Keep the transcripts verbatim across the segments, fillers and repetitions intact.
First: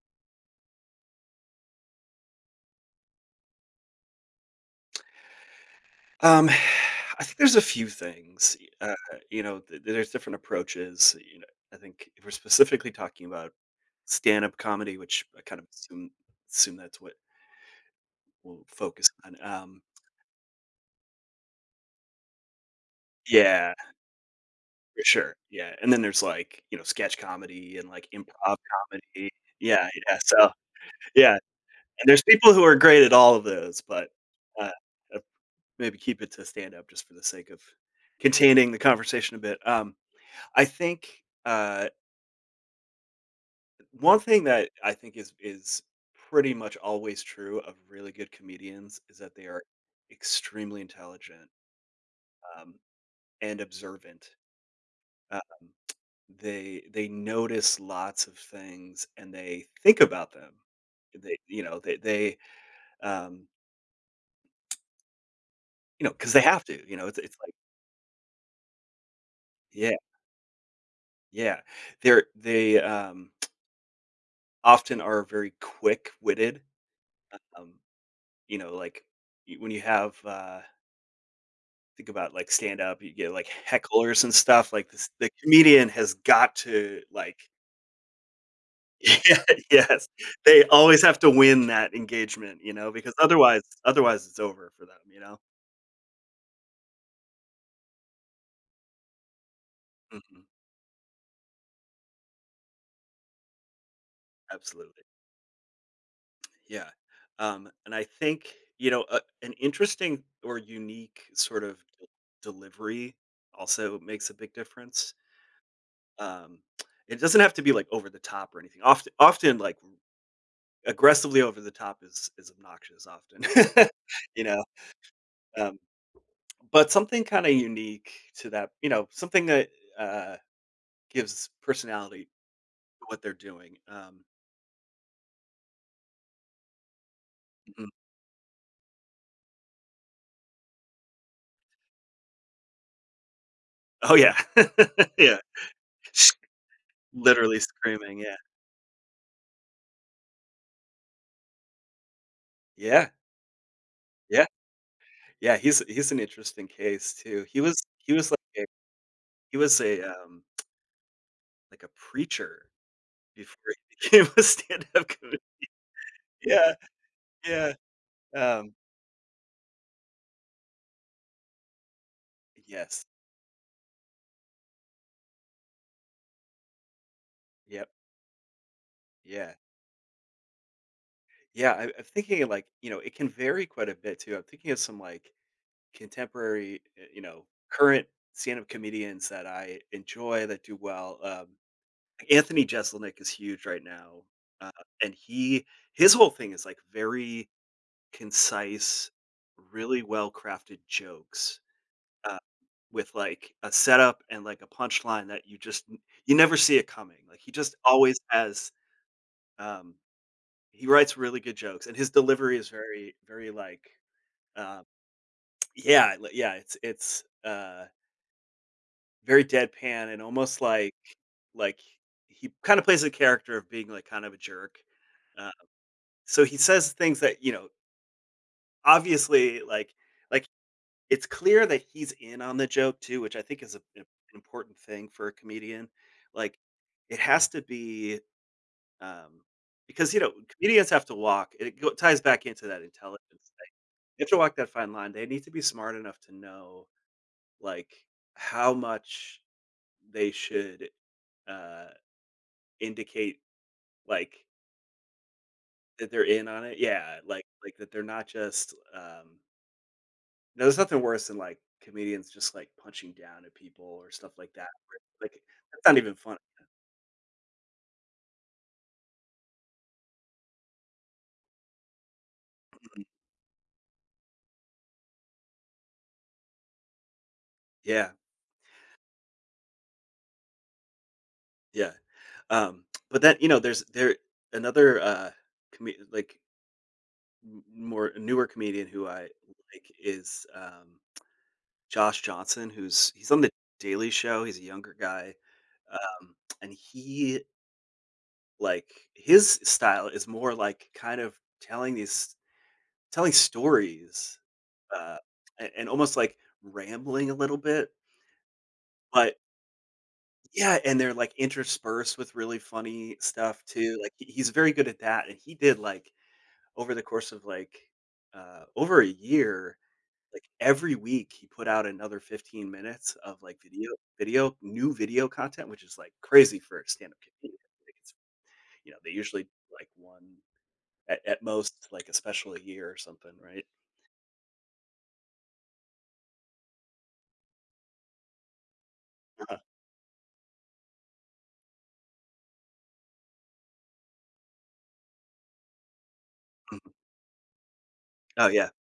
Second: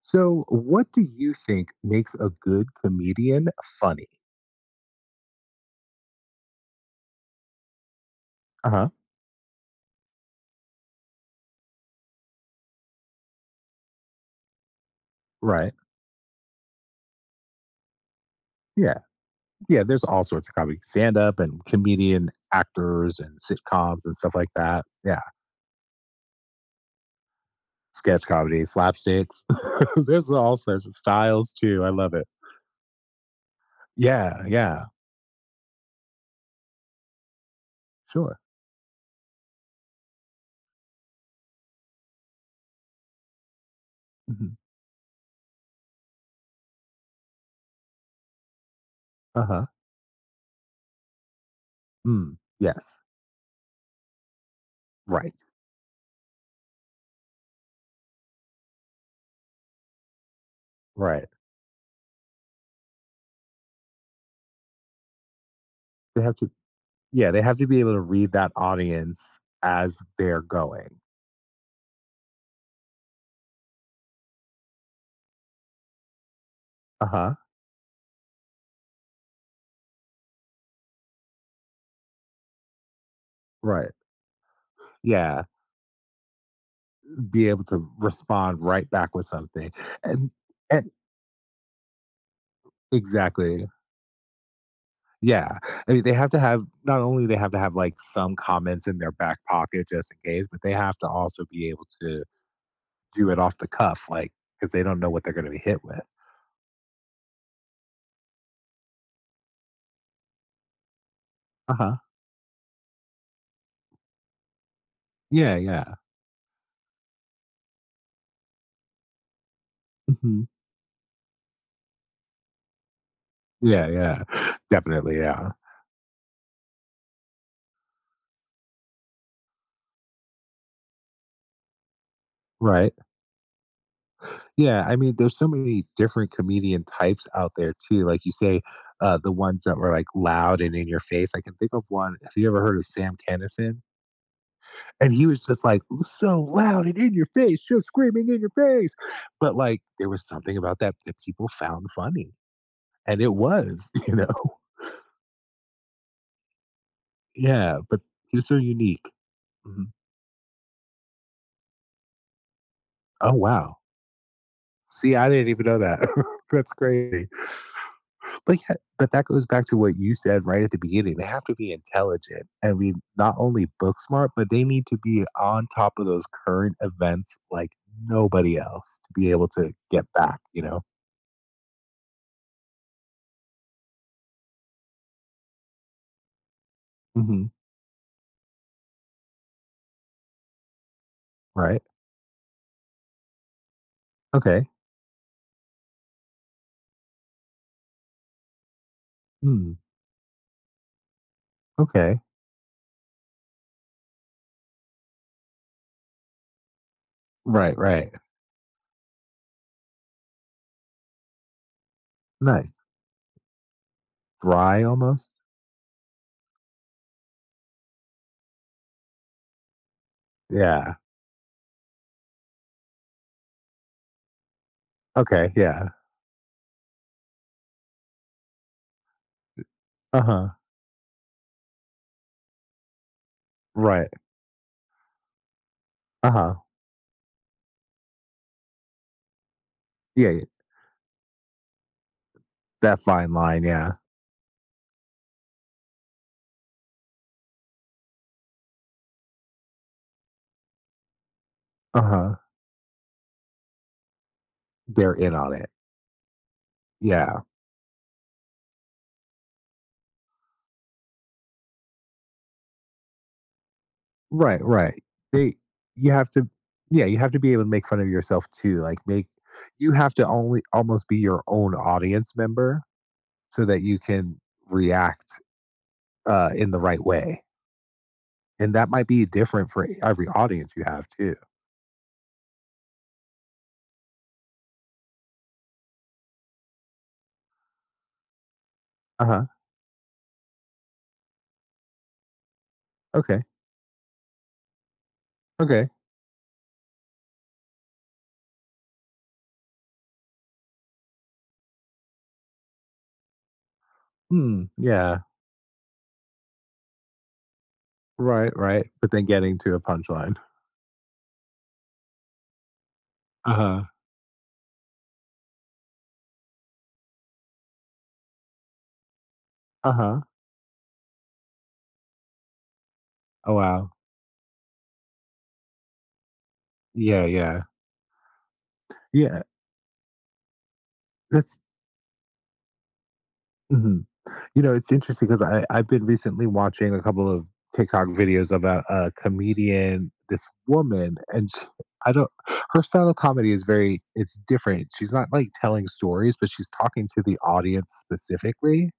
So, what do you think makes a good comedian funny? Um, I think there's a few things, Uh huh. uh, you know, th- there's different approaches. You know, I think if we're specifically talking about stand-up comedy, which I kind of Right. assume assume that's what we'll Yeah. focus on. Um, Yeah, there's all sorts of comedy, stand up and comedian actors and yeah, sitcoms and stuff like that. for Yeah. sure. Yeah, and then there's like you know sketch comedy and like Sketch improv comedy, comedy. slapsticks. Yeah, yeah. There's So all sorts of yeah, styles too. I and love there's it. people who are great at all of those, but Yeah. uh, Yeah. uh, maybe keep it to stand-up just for the sake of Sure. containing the conversation a bit. Um, I think. Uh, One thing Hmm. that I think is is pretty much always true of really good comedians is that Uh they are huh. extremely intelligent, Mm. um, Yes. and observant. Right. Um, they they notice lots of things and they think about them. Right. They you know they they um, you know They because have they to, have to. You know it's yeah, it's they like have to be able to read that audience yeah as they're going. yeah they're they um, often are very quick witted. Uh huh. Um, you know like y- when you have uh, think about, like, stand up, you get, like, Right. hecklers and stuff, like, this the Yeah, comedian has got to, like. be able to respond right back with Yeah, something. yes. And, They and always have to win that engagement, you know, because otherwise exactly. otherwise it's over for them, you know? Yeah. I mean, they have to have not only they have to have like some comments in their back pocket just in Mhm. case, but they have to also be able to do it off the cuff, like, because they don't Absolutely. know what they're going to be hit with. Yeah. Um, and I think, you know, a an interesting or unique sort Uh of huh. de delivery also makes a big difference. Yeah. Yeah. Um, it doesn't have to be, like, over the top or anything. Often often, like, Hmm. aggressively over the top is is obnoxious often, Yeah. Yeah. you know, Definitely. Yeah. um, but something kinda unique to that, you know, something that, uh, gives personality to Right. what they're doing. Um Yeah. I mean, there's so many different comedian types out there Mhm. too. Like you say, uh, the ones that were like loud and in your face. I can think of one. Have you ever heard of Sam Kennison? Oh, yeah. And he Yeah. was just like so loud and in your Literally face, just screaming, screaming yeah. in your face. But like there was something about that that people found funny. Yeah, And it was, you know. yeah, yeah, he's he's an interesting case too. He Yeah, was but he was like he was so a unique. he was Mhm. a, um, like a preacher Oh before wow. he became a stand-up See, I comedian. didn't even know that. That's Yeah, crazy. yeah, But um, yeah, but that goes back to what you said right at the beginning. They have to be intelligent and be yes, not only book smart, but they need to be on top of those current events like yep, nobody else to be able yeah. to get back, you know? Yeah, I, I'm thinking like you know it can vary quite a bit too. I'm thinking of some like contemporary, uh, you know, Hmm. current stand-up comedians that I enjoy that do well. Um, Right? Anthony Jeselnik is huge right now, Okay. uh, and he his whole thing is like very concise, Hmm. really well-crafted jokes Okay. uh, with like a setup and like a punchline that you just n- you never see it coming. Like he just Right, right. always has. Um, he writes really good jokes, and his delivery is Nice. very, very like. Dry Um, almost? yeah, li yeah, it's it's, uh, very deadpan and almost like Yeah. like he kinda plays the character of being, like, kind of a jerk. Uh, Okay, yeah. so he says things that, you know, obviously, like like, Uh-huh. it's clear that he's in on the joke too, which I think is a an Right. important thing for a comedian. Uh-huh. Like, it has to be, um because, you Yeah, know, yeah. comedians have to walk it go ties back into that That intelligence fine line, thing. yeah. They have to walk that fine line. They need to be smart enough to know like how much they should uh Uh-huh. indicate like They're in on it. that they're in on it, yeah, Yeah. like like that they're not just, um no, there's nothing worse than like comedians just like punching down at people or stuff like Right, that where, right. like, They that's not you even have fun. to yeah, you have to be able to make fun of yourself too. Like make you have to only almost be your own audience member Mhm. so that you can react uh in the right way. Yeah And that might be different for every audience you have too. yeah um but that you know there's there another uh com- like m- more newer comedian who I Uh-huh. like is um Josh Johnson, who's he's on Okay. The Daily Show, he's a younger guy, Okay. um, and he, like his style is more like kind of telling these telling stories, Hmm. uh, Yeah. and and almost like rambling a little bit, Right, right, but then but getting to a punchline. yeah, and they're like interspersed with really funny stuff Uh-huh, too, like, he he's very good at that, and he did, like, over the course of, like, uh, over a year, uh-huh. like, every week, he put out another fifteen minutes of, Oh, like, wow. video video new video content, which is, like, crazy for a stand-up Yeah, comedian. yeah. Like, it's you know, they Yeah, usually do, like, one at at that's most, like, a special a year or something, right? Mhm. You know, it's interesting because I I've been recently watching a couple of TikTok videos about a uh comedian, this woman, and sh I don't her style of comedy is very, it's different. She's not, like, telling stories, but she's Mhm. talking to the audience Oh, yeah. specifically.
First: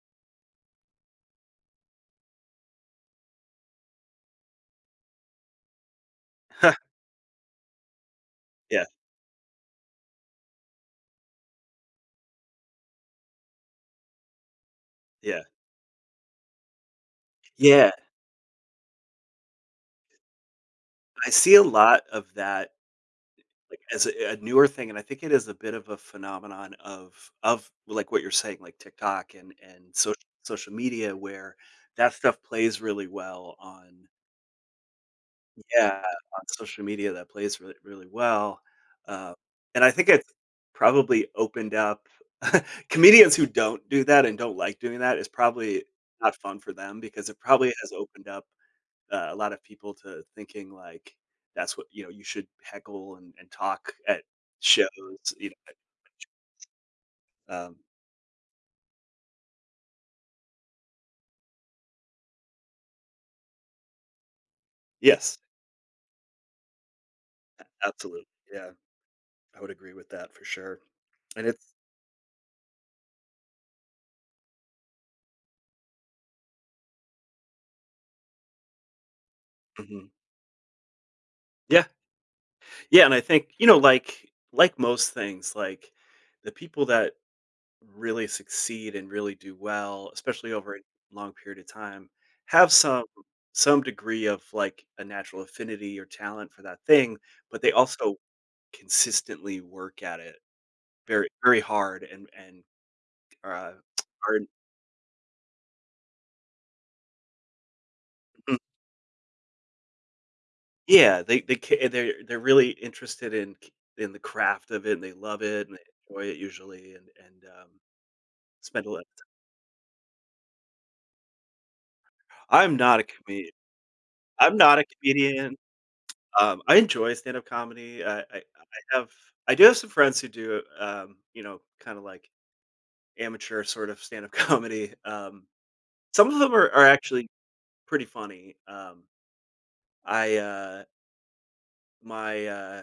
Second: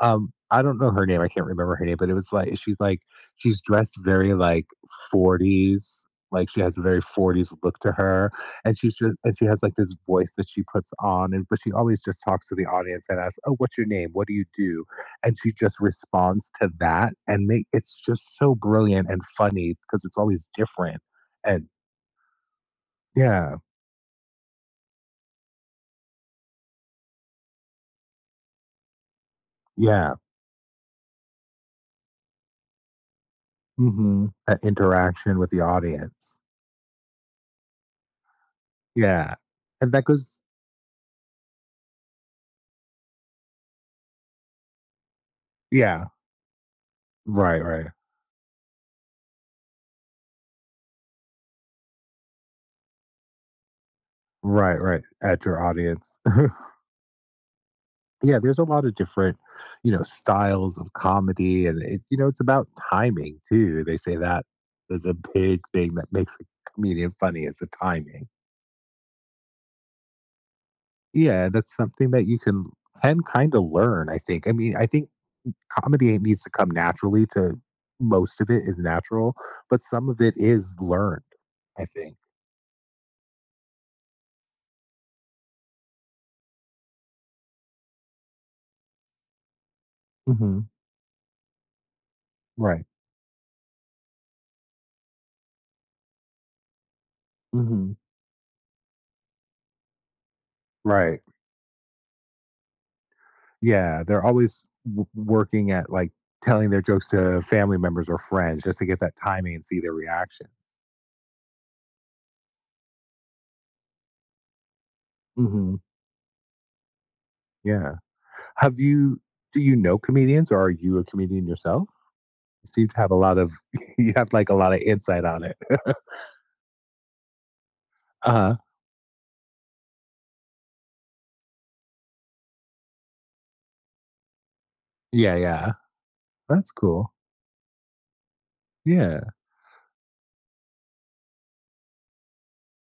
Um, I don't know her name, I can't remember her name, but it was like she's like she's dressed very, like, forties, like, she has a very forties look to her, and Yeah, she's just and she has, like, this voice that she puts on, and but she always just talks to the audience and asks, "Oh, what's your name? What do you do?" And yeah. she just responds to that, and they Yeah, it's just so brilliant and funny because it's always different, I see a and lot of that, yeah, like, as a a newer thing, and I think it is a bit of a phenomenon of of, like, what you're saying, like, TikTok and and yeah, social social media where that stuff plays really well on. mhm, that interaction with the Yeah, audience. on social media that plays really, really well, uh, Yeah, and I and that think it's goes probably opened up comedians who don't do that and don't like doing that is probably yeah, not fun for them because it right, probably right. has opened up, uh, a lot of people to thinking, like, that's what you know, you should heckle and and talk at Right, shows, right, at you your audience. know. um Yeah, there's a lot of different, you know, styles of comedy, and it, you know, it's about timing too. They say that is a Yes, big thing that makes a comedian funny is the absolutely, timing. yeah, I would agree with that for sure, and Yeah, it's. that's something that you can can kind of learn, I think. I mean, I think comedy needs to come naturally to, most of it is natural, but Mhm. some of it is learned, Yeah. I think. Yeah, and I think, you know, like like most things, like the people that really succeed and really do well, especially Mhm. over a long period of time, have Right. some some degree of like a natural affinity or talent for that thing, but Hmm, they hmm. also consistently work at it Right. very very hard and and uh, Yeah, they're are. always w working at, like, telling their jokes to family members or Mm, friends just to get that timing and see their reaction. yeah, they they ca- they're they're really interested in c- in the craft of it and they love it and Mhm, they enjoy it usually and and um, yeah. Have spend a lot. you do you know comedians or are you a comedian yourself? You I'm seem to not a have a lot comedian. of, you have, like, a I'm lot not of a insight on comedian. it. Um, I enjoy stand-up comedy. I I I Uh-huh. have I do have some friends who do, um, you know, kinda like amateur sort of stand-up comedy. Yeah, Um, yeah. some of them are That's are cool. actually pretty funny. Um, Yeah. I, uh my, uh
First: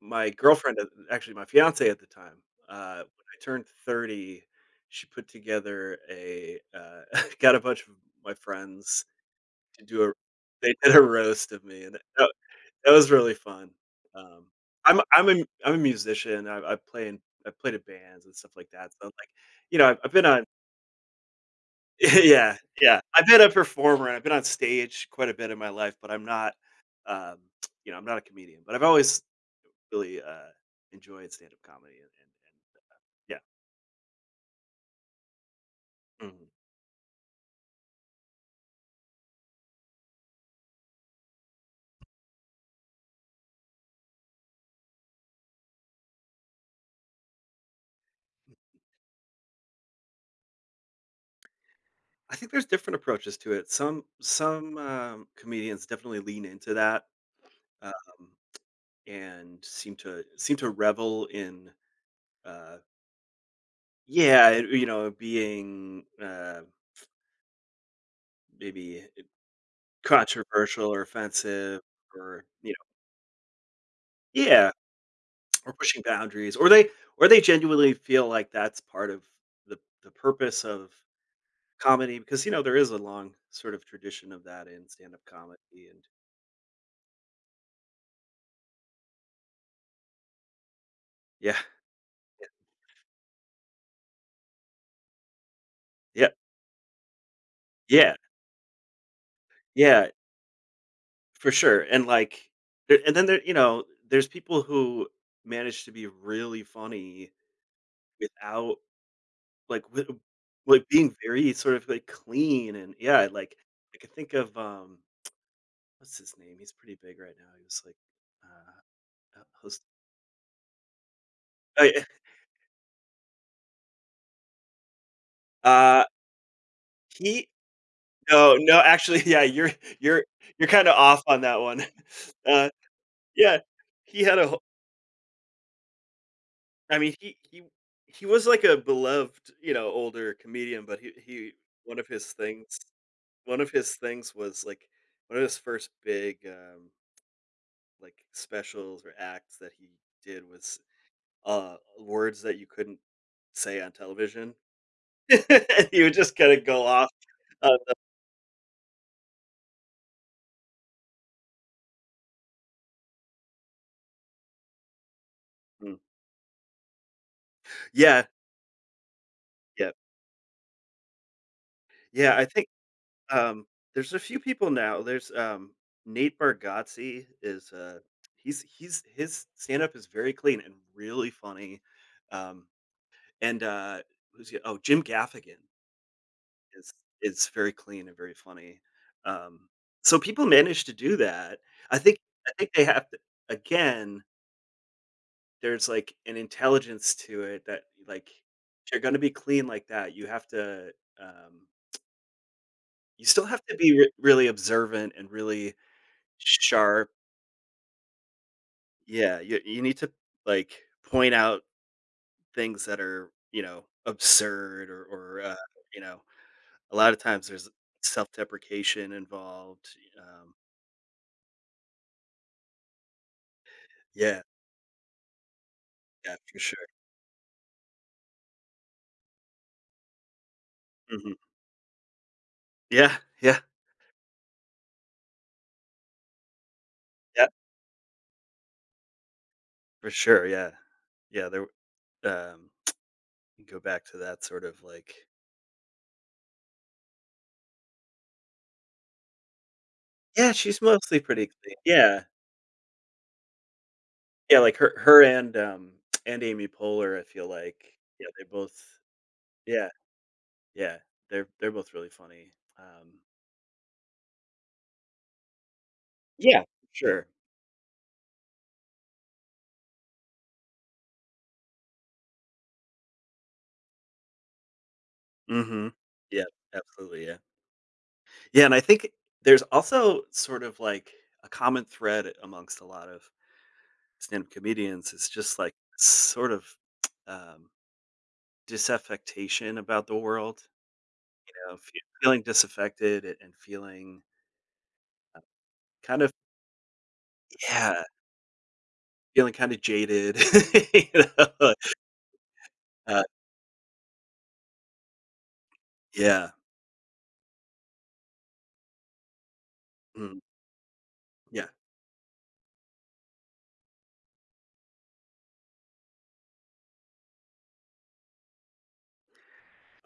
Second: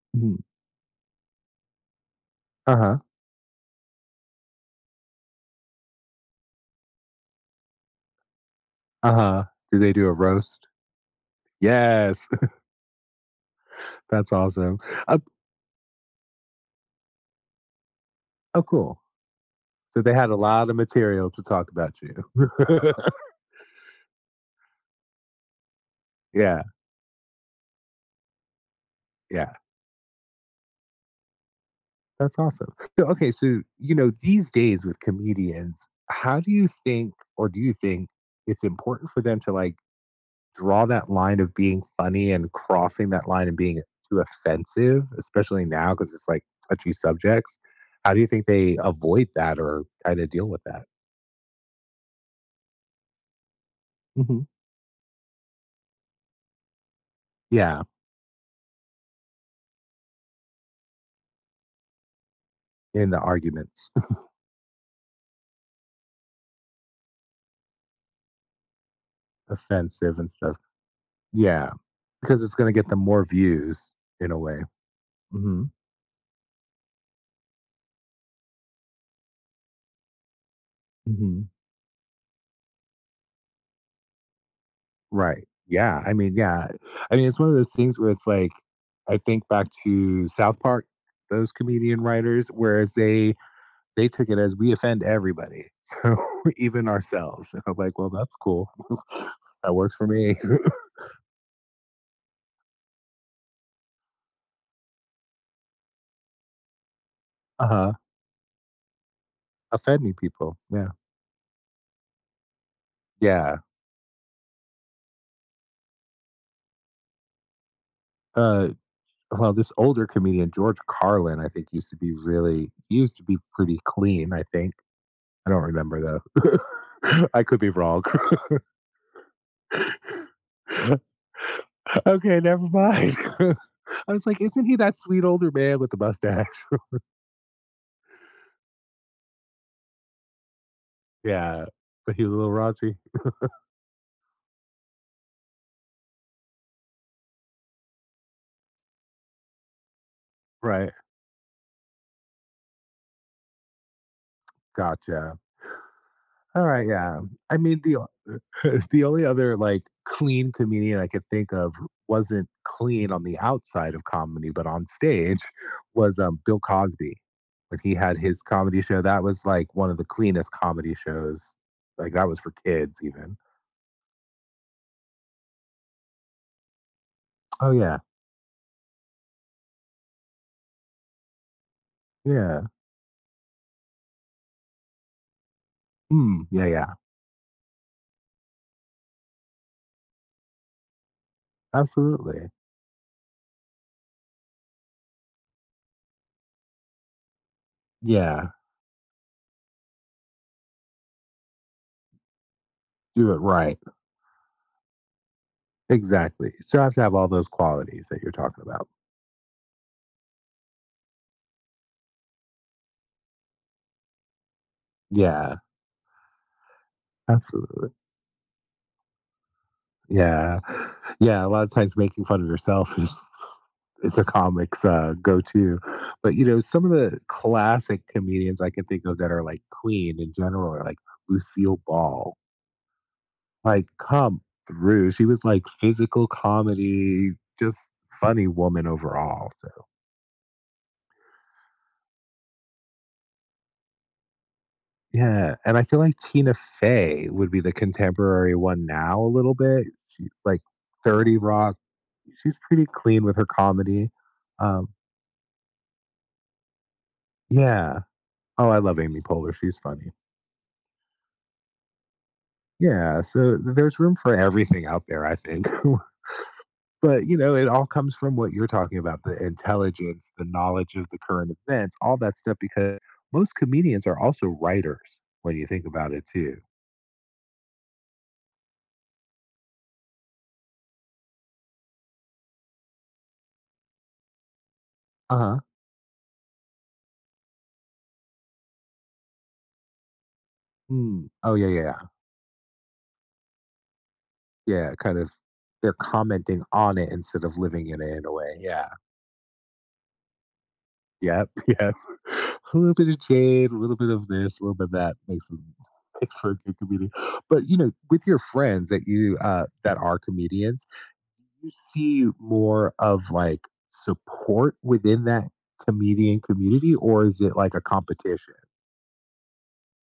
my Uh, girlfriend at actually, my fiance at the time, uh, uh-huh. when I turned thirty, she put together a, uh got a bunch of my friends Uh-huh. Did to they do do a a roast? they did a roast of me, and, Yes. uh, it was really fun. That's Um, awesome. I'm a Oh I'm a ai I'm a musician. I I play in I played in bands and stuff oh, like that, cool. so, like, you know, I've So I've they been had a on. lot of material to talk about you. Yeah, yeah. I've been a performer, and I've been on stage quite a bit in my life, but I'm not, Yeah, um, you know, I'm not a comedian, but I've always yeah. really, uh, enjoyed stand-up comedy and That's and awesome. and So, okay, yeah, so, you know, these days with comedians, how mhm. do you think or do you think it's important for them to, like, draw that line of being funny and crossing that line and being too offensive, especially now because it's, like, touchy subjects? How do you think they avoid that or kinda deal with that? I think there's different approaches to it. Some Mhm. Some, um, comedians definitely lean into that, Yeah, um, and seem to seem to revel in, uh in the arguments, yeah, it you know, being, uh, maybe offensive and stuff. controversial or Yeah, offensive because or, it's you gonna know, get them more views in a way. yeah, Mhm. or pushing boundaries, or they or they genuinely feel like that's part of the the purpose of Mhm. comedy because, you know, there is a long sort of tradition of that in stand-up Right. comedy and Yeah. I mean, yeah. I mean, it's one of those things where it's like, I think back to South Park, those yeah, comedian writers, whereas they they took it as we offend everybody, so yeah, even ourselves. And I'm like, well, yeah, that's cool. That works for yeah, me. for sure, and, like, there and then there you know, there's people who manage to be really funny Uh huh. without. Like, wi Offending people. like, Yeah. being very sort of, like, clean and yeah, like, Yeah. I can think of, um, what's his name? He's pretty big right now. He was like, Uh, uh, uh, well, this host. older comedian George Carlin, I think, Oh, used to yeah. be really, he used to be pretty clean. I think I don't remember Uh, though. I he could be wrong. no, no, actually, yeah, you're you're you're kinda off on that one. Okay, never Uh, mind. yeah, I he was had like, a wh "Isn't he that sweet older man with the mustache?" I mean, he he he was like a beloved, you know, older comedian, but he he Yeah, one of but he his was a little things raunchy. one of his things was, like, one of his first big, um like, specials or acts that he did was, Right. uh, words that you couldn't say on television. Gotcha. He would just kinda All go right, off yeah. I on mean, the o the only other, like, clean comedian I could think of who wasn't clean on the outside of comedy, but on stage them. was, um, Bill Cosby. When he had Yeah, his comedy show, that was, like, yeah. one of the cleanest comedy shows. Like, that Yeah, was I for think, kids even. um, there's a few people now. There's, um, Nate Bargatze Oh, is, uh yeah. he's he's his stand-up is very clean and really funny. Yeah. Um, and, uh, who's the oh, Jim Gaffigan. Mm, yeah, It's yeah. it's very clean and very funny. Um, so people manage to do that. I think Absolutely. I think they have to again, there's like an intelligence to it that like Yeah. if you're gonna be clean like that, you have to, um, you Do it still have to right. be re- really observant and really Exactly. So I have to sharp. have all those qualities that you're talking about. Yeah, you you need to like point out things that are, you know, absurd or or uh, Yeah, you know, a lot of times there's absolutely. self-deprecation involved. Um, Yeah. Yeah, a lot of times making fun of yourself is is a yeah, comic's uh, go-to. But yeah, you for know, some sure. of the classic comedians I can think of that are like Queen in general are like Mhm. Lucille Ball. Yeah, yeah, Like, come through. She was like physical comedy, yeah, just funny woman overall. So for sure, yeah. Yeah, there, um, you go back to that sort of, like yeah, and I feel like Tina Fey would be the contemporary one now a little bit. She yeah, like she's mostly thirty pretty clean. Rock, Yeah. she's pretty clean with her comedy. Yeah, like, Um, her her and, um, and Amy Poehler, I feel like, yeah. yeah, they Oh, both I love Amy Poehler. She's yeah, funny. yeah, they're they're both really funny. Um Yeah. So there's room for everything out there, I think. Yeah, for sure. But, you know, it all comes from what you're talking about, the intelligence, the knowledge of the current events, all that stuff, because most comedians are also writers when you think Mhm. about it, Yeah, too. absolutely, yeah. Yeah, and I think there's also sort of, like, a common thread amongst a lot of stand-up comedians, it's Uh just, huh. like, sort of, um disaffectation about the world, Mm. you Oh, yeah, know, yeah. Yeah. fe feeling disaffected a and feeling Yeah, kind of, they're kind of commenting on it instead of living yeah, in it in a way. Yeah. feeling kinda jaded, you Yep, know? yep. A little bit of Uh, jade, a little bit of this, a little bit of that makes them, makes yeah, for a good comedian. But, you know, with your friends that you, uh, that are mm, comedians, yeah. you see more of like support within that comedian community, or is it like a competition?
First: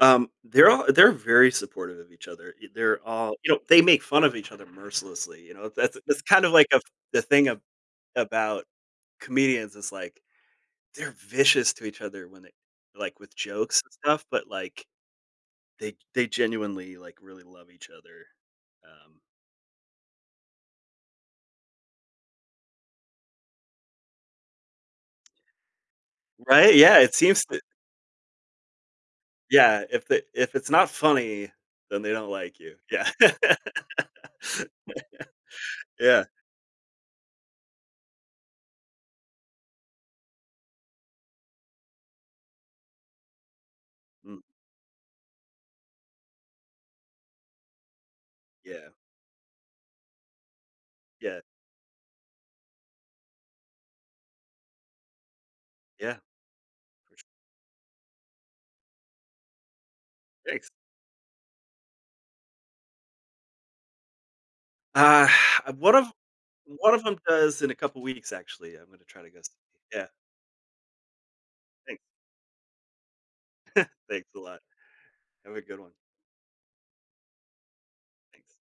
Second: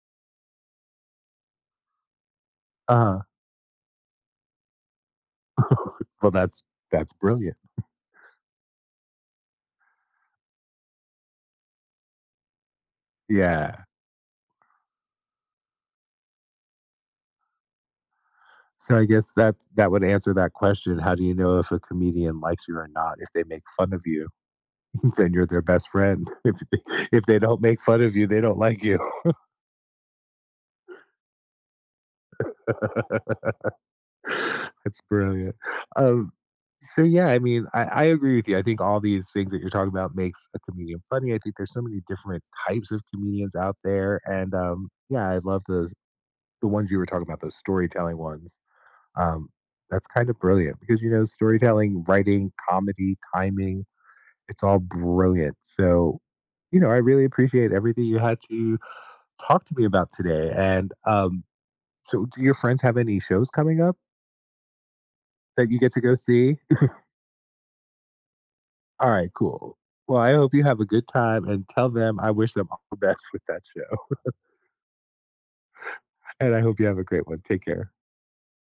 Um, they're all they're very supportive of each other, e they're Uh, all you know, they make fun of each other mercilessly, you know? That's that's well, kind of that's like a that's the thing brilliant. ab about comedians is, like, they're vicious to each other when they like, with jokes Yeah. and stuff, but, like, they they genuinely, like, really love each other, So I um guess that that would answer that question. How do you know if a comedian likes you or not? If they make fun of you, then you're their best friend. If right? they, Yeah, it if they seems to don't make fun of you, they don't like you. yeah, if the if it's not funny, then they don't like you. Yeah. That's brilliant. Yeah. Um, so yeah, I mean, I, I agree with you. I think all these things that you're talking about makes a comedian funny. I think there's so many different types of comedians out there, Mm, and um, yeah, I love those, the ones you were talking about, those storytelling ones. yeah. Um, that's kind of brilliant because you know Yeah. storytelling, writing, comedy, timing, it's all brilliant. Yeah. So you know, I For really sure. appreciate everything you had to talk to me about today. Thanks. And um, so, do your friends have any shows coming up Uh, that you get one to of go see? one of them does in a couple weeks, actually. I'm gonna All try to right, go see. cool. Yeah. Well, I hope you have a good time and tell Thanks. them I wish them all the best with that show. Thanks a lot. Have a good one. And I hope you have a great one. Take care. Thanks.